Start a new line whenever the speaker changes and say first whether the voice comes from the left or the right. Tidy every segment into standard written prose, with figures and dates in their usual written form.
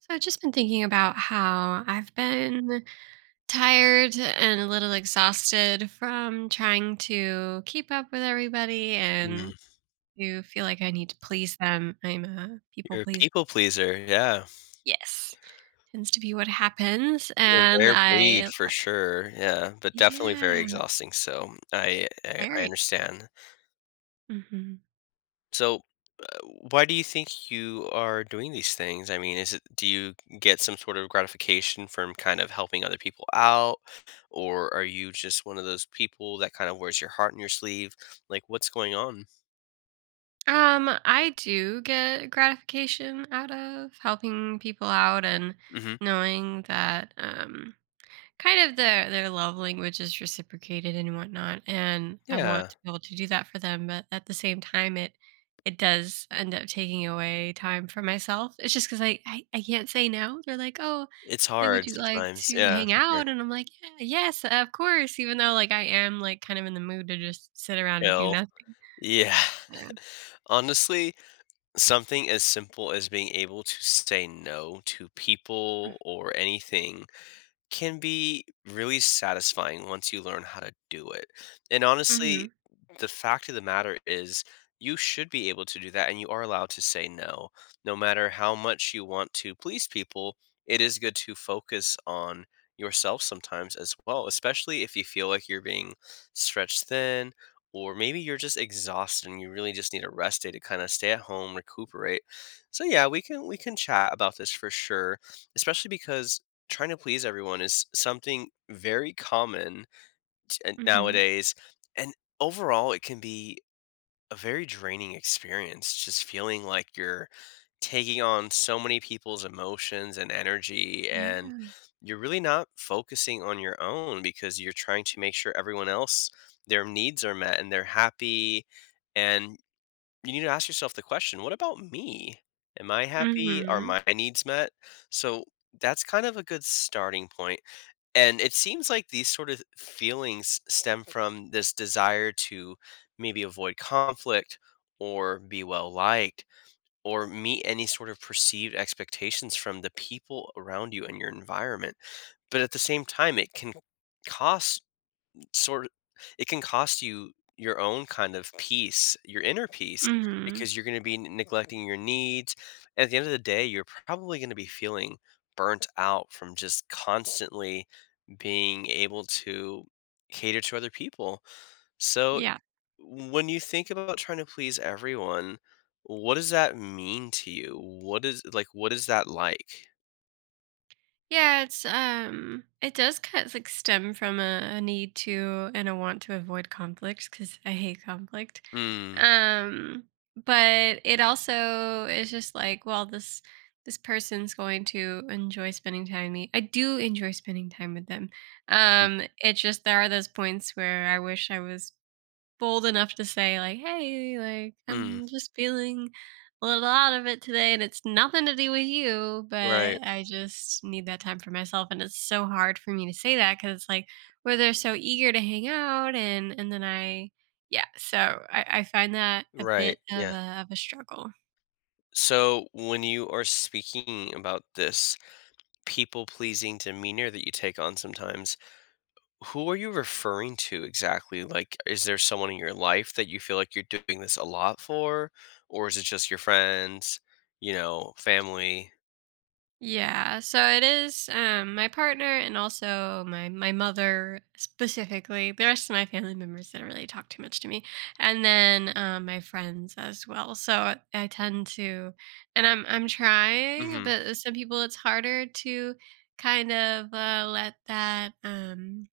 right: So I've just been thinking about how I've been tired and a little exhausted from trying to keep up with everybody
left: Mm,
right: and to feel like I need to please them. I'm a people
left: you're a
right: pleaser.
left: people pleaser, yeah.
right: Yes, tends to be what happens.
left: A
right: And
left: rare breed
right: I,
left: for sure, yeah, but definitely very
right: yeah,
left: exhausting, so I
right: very.
left: understand.
right: Hmm.
left: So, uh, why do you think you are doing these things? I mean, is it do you get some sort of gratification from kind of helping other people out, or are you just one of those people that kind of wears your heart on your sleeve? Like, what's going on?
right: I do get gratification out of helping people out and
left: Mhm.
right: knowing that kind of their love language is reciprocated and whatnot, and I want
left: Yeah,
right: to be able to do that for them, but at the same time it does end up taking away time for myself. It's just because I can't say no. They're like, oh,
left: it's
right: they "Would
left: hard
right: you like
left: sometimes,
right: to
left: yeah,
right: hang
left: for sure.
right: out?" And I'm like, "Yeah, yes, of course," even though like I am like kind of in the mood to just sit around and do
left: Ill.
right: nothing.
left: Yeah,
right: Yeah.
left: honestly, something as simple as being able to say no to people or anything can be really satisfying once you learn how to do it. And
right: Mm-hmm.
left: honestly, the fact of the matter is, you should be able to do that, and you are allowed to say no. No matter how much you want to please people, it is good to focus on yourself sometimes as well, especially if you feel like you're being stretched thin, or maybe you're just exhausted and you really just need a rest day to kind of stay at home, recuperate. So yeah, we can chat about this for sure, especially because trying to please everyone is something very common
right: Mm-hmm.
left: nowadays. And overall, it can be a very draining experience, just feeling like you're taking on so many people's emotions and energy. And
right: Yeah.
left: you're really not focusing on your own because you're trying to make sure everyone else, their needs are met and they're happy. And you need to ask yourself the question, what about me? Am I happy? Are
right: Mm-hmm.
left: my needs met? So that's kind of a good starting point, and it seems like these sort of feelings stem from this desire to maybe avoid conflict or be well liked or meet any sort of perceived expectations from the people around you and your environment. But at the same time, it can cost sort it can cost you your own kind of peace, your inner peace,
right: Mm-hmm.
left: because you're going to be neglecting your needs. At the end of the day, you're probably going to be feeling burnt out from just constantly being able to cater to other people. So,
right: Yeah.
left: when you think about trying to please everyone, what does that mean to you? What is that like?
right: Yeah, it does kind of like stem from a need to and a want to avoid conflict because I hate conflict.
left: Mm.
right: Um, but it also is just like, well, this person's going to enjoy spending time with me. I do enjoy spending time with them. It's just there are those points where I wish I was bold enough to say like, "Hey, like
left: Mm.
right: I'm just feeling a little out of it today and it's nothing to do with you,
left: Right.
right: but I just need that time for myself." And it's so hard for me to say that cuz it's like where they're so eager to hang out, and then I, yeah, so I find that a
left: Right.
right: bit of
left: Yeah.
right: a struggle.
left: So, when you are speaking about this people pleasing demeanor that you take on sometimes, who are you referring to exactly? Like, is there someone in your life that you feel like you're doing this a lot for? Or is it just your friends, you know, family?
right: Yeah, so it is my partner and also my mother specifically. The rest of my family members didn't really talk too much to me, and then my friends as well. So I tend to, and I'm trying,
left: Hmm.
right: but some people it's harder to kind of let that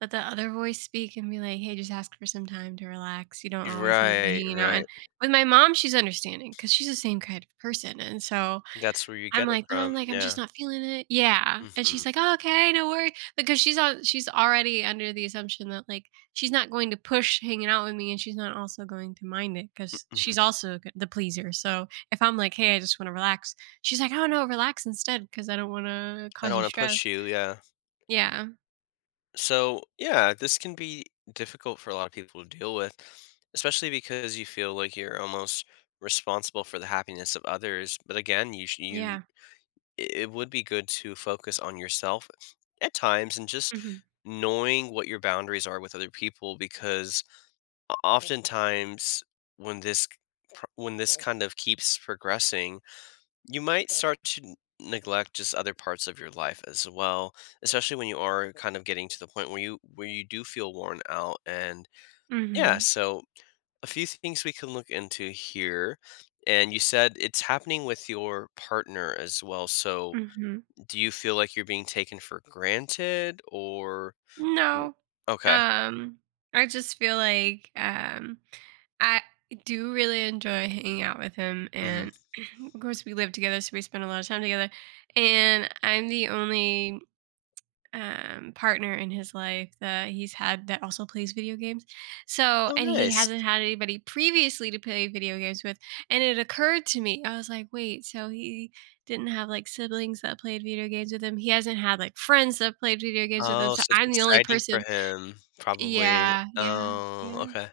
right: let the other voice speak and be like, hey, just ask for some time to relax. You don't always need to be
left: Right,
right: hanging out. And
left: right.
right: with my mom, she's understanding because she's the same kind of person, and so
left: That's where you
right: I'm
left: get it
right: like,
left: from.
right: "Mom," like, "I'm just
left: Yeah.
right: not feeling it." Yeah, and
left: Hmm.
right: she's like, "Oh, okay, no worry," because she's already under the assumption that, like, she's not going to push hanging out with me, and she's not also going to mind it because she's
left: Hmm.
right: also g the pleaser. So if I'm like, "Hey, I just wanna relax," she's like, "Oh, no, relax instead, because I don't wanna
left: I
right: cause
left: don't
right: you
left: want to
right: stress."
left: push you. Yeah.
right: Yeah.
left: So, yeah, this can be difficult for a lot of people to deal with, especially because you feel like you're almost responsible for the happiness of others. But again, you
right: Yeah.
left: it it would be good to focus on yourself at times and just
right: Mhm.
left: knowing what your boundaries are with other people because oftentimes when when this kind of keeps progressing, you might start to neglect just other parts of your life as well, especially when you are kind of getting to the point where you do feel worn out. And yeah,
right: Mhm.
left: so a few things we can look into here. And you said it's happening with your partner as well. So
right: Mhm.
left: do you feel like you're being taken for granted or w-
right: No.
left: okay.
right: Um, I just feel like I do really enjoy hanging out with him,
left: Hmm.
right: and of course we live together so we spend a lot of time together, and I'm the only partner in his life that he's had that also plays video games. So,
left: Oh,
right: and he
left: nice.
right: hasn't had anybody previously to play video games with, and it occurred to me. I was like, "Wait, so he didn't have like siblings that played video games with him. He hasn't had like friends that played video games with him.
left: Oh,
right: So
left: so it's
right: I'm the only
left: exciting for
right: person."
left: him, probably.
right: Yeah, yeah,
left: Oh,
right: yeah.
left: okay.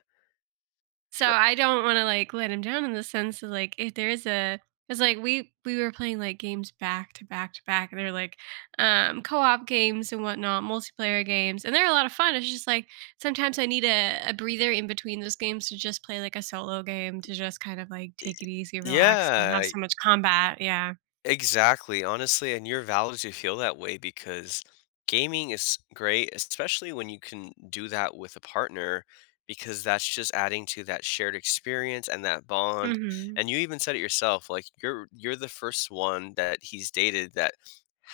right: So
left: So,
right: I don't wanna, like, let him down in the sense of, like, if there is a. It's like, we were playing, like, games back to back to back, they're, like, co-op games and whatnot, multiplayer games, and they're a lot of fun. It's just, like, sometimes I need a breather in between those games to just play, like, a solo game to just kind of, like, take it easy, relax, don't
left: yeah,
right: have so much combat. Yeah.
left: exactly, honestly, and you're valid to feel that way because gaming is great, especially when you can do that with a partner because that's just adding to that shared experience and that bond.
right: Mhm.
left: And you even said it yourself, like you're the first one that he's dated that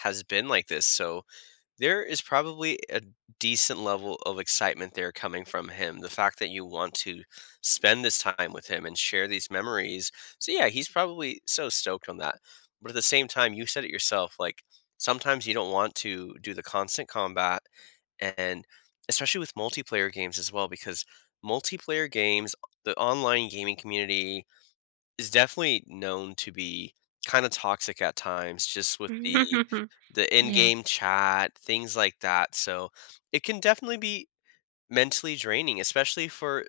left: has been like this. So there is probably a decent level of excitement there coming from him. The fact that you want to spend this time with him and share these memories. So yeah, he's probably so stoked on that. But at the same time, you said it yourself, like sometimes you don't want to do the constant combat and especially with multiplayer games as well because multiplayer games, the online gaming community, is definitely known to be kinda toxic at times just with the
right: Yeah.
left: in-game chat, things like that, so it can definitely be mentally draining, especially for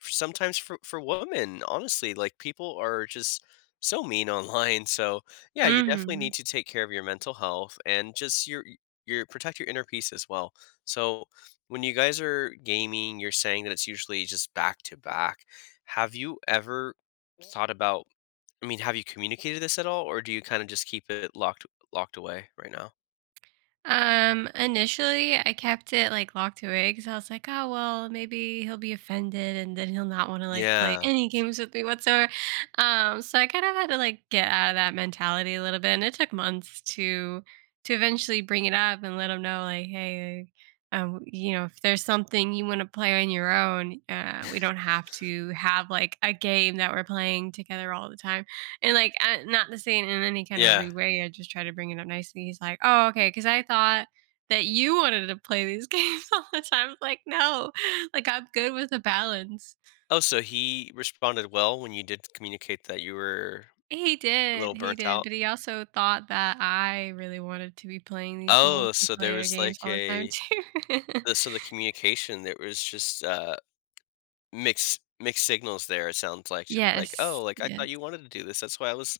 left: for- sometimes for women, honestly, like, people are just so mean online, so, yeah, you definitely need
right: Mhm.
left: to take care of your mental health and just your protect your inner peace as well. So, when you guys are gaming, you're saying that it's usually just back to back. Have you ever thought about I mean, have you communicated this at all, or do you kinda just keep it locked away right now?
right: Initially, I kept it like locked away because I was like, oh, well, maybe he'll be offended and then he'll not want to like play
left: Yeah,
right: any games with me whatsoever. So I kind of had to like get out of that mentality a little bit. And it took months to eventually bring it up and let him know, like, hey, like, you know, if there's something you want to play on your own, we don't have to have like a game that we're playing together all the time. And, like, I, not to say it in any kind of
left: yeah.
right: rude way, I just try to bring it up nicely. He's like, "Oh, okay, because I thought that you wanted to play these games all the time." I was like, "No, like, I'm good with the balance."
left: Oh, so he responded well when you did communicate that you were a little
right: He
left: burnt
right: did,
left: out?
right: but he also thought that I really wanted to be playing these
left: Oh, so there
right: multiplayer
left: was
right: games
left: like
right: all the time
left: a
right: too.
left: the communication, there was just, mixed signals there, it sounds like, just like,
right: Yes,
left: "Oh, like, I thought
right: yes.
left: you wanted to do this, that's why I was,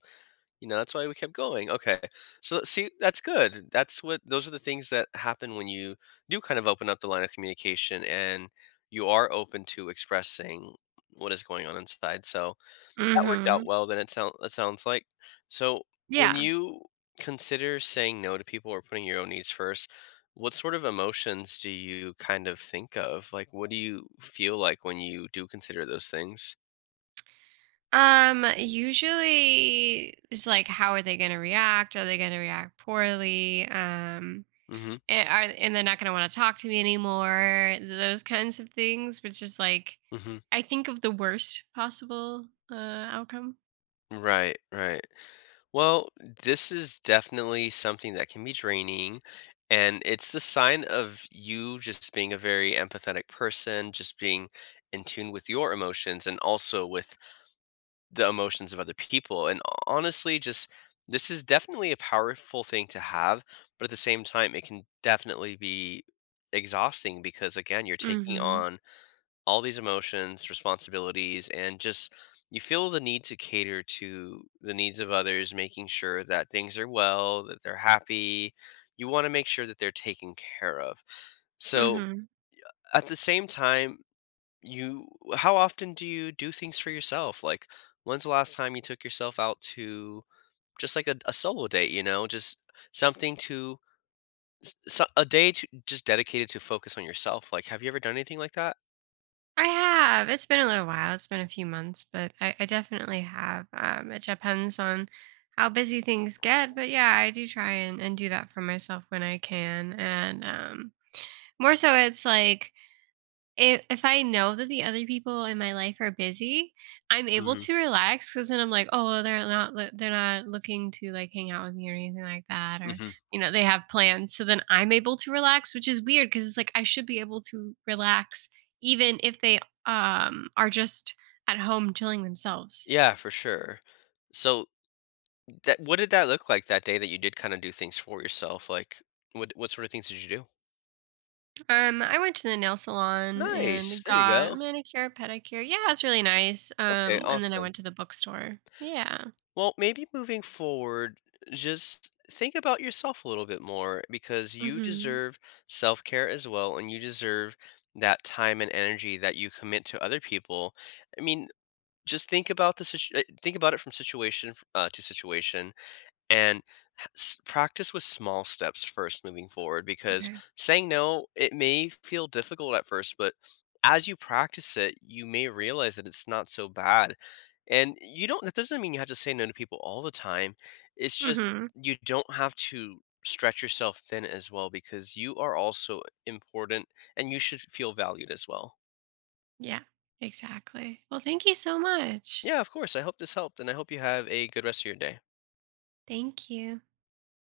left: you know, that's why we kept going." Okay. So, see, that's good. That's what those are the things that happen when you do kind of open up the line of communication and you are open to expressing what is going on inside, so that worked out
right: Mhm.
left: well then it sounds like. So, when
right: Yeah.
left: you consider saying no to people or putting your own needs first, what sort of emotions do you kind of think of? Like, what do you feel like when you do consider those things?
right: Usually it's like, how are they gonna react? Are they gonna react poorly?
left: Mhm,
right: Are, and they're not going to want to talk to me anymore, those kinds of things, which is like
left: mhm.
right: I think of the worst possible uh outcome.
left: Right, right. Well, this is definitely something that can be draining, and it's the sign of you just being a very empathetic person, just being in tune with your emotions and also with the emotions of other people. And honestly, just this is definitely a powerful thing to have, but at the same time, it can definitely be exhausting because, again, you're taking
right: Mhm.
left: on all these emotions, responsibilities, and just you feel the need to cater to the needs of others, making sure that things are well, that they're happy. You want to make sure that they're taken care of. So,
right: Mhm.
left: at the same time, you how often do you do things for yourself? Like, when's the last time you took yourself out to just like a solo date, you know, just something to a day to just dedicated to focus on yourself. Like, have you ever done anything like that?
right: I have, it's been a little while, it's been a few months, but I definitely have. It depends on how busy things get, but yeah, I do try and do that for myself when I can. And more so it's like if I know that the other people in my life are busy, I'm able
left: Hmm.
right: to relax because then I'm like, oh, well, they're not looking to like hang out with me or anything like that, or
left: Hmm.
right: you know, they have plans. So then I'm able to relax, which is weird because it's like I should be able to relax even if they are just at home chilling themselves.
left: Yeah, for sure. So that what did that look like that day that you did kind of do things for yourself? Like, what sort of things did you do?
right: I went to the nail salon
left: Nice.
right: and
left: There you
right: got
left: go.
right: manicure, pedicure. Yeah, it's really nice.
left: Okay,
right: And then I
left: awesome.
right: went to the bookstore. Yeah.
left: Well, maybe moving forward, just think about yourself a little bit more because you
right: Mhm.
left: deserve self care as well, and you deserve that time and energy that you commit to other people. I mean, just think about think about it from to situation and practice with small steps first moving forward because
right: Okay.
left: saying no it may feel difficult at first but as you practice it you may realize that it's not so bad, and you don't that doesn't mean you have to say no to people all the time, it's just
right: Mhm.
left: you don't have to stretch yourself thin as well because you are also important and you should feel valued as well.
right: Yeah, exactly. Well, thank you so much.
left: Yeah, of course, I hope this helped and I hope you have a good rest of your day.
right: Thank you.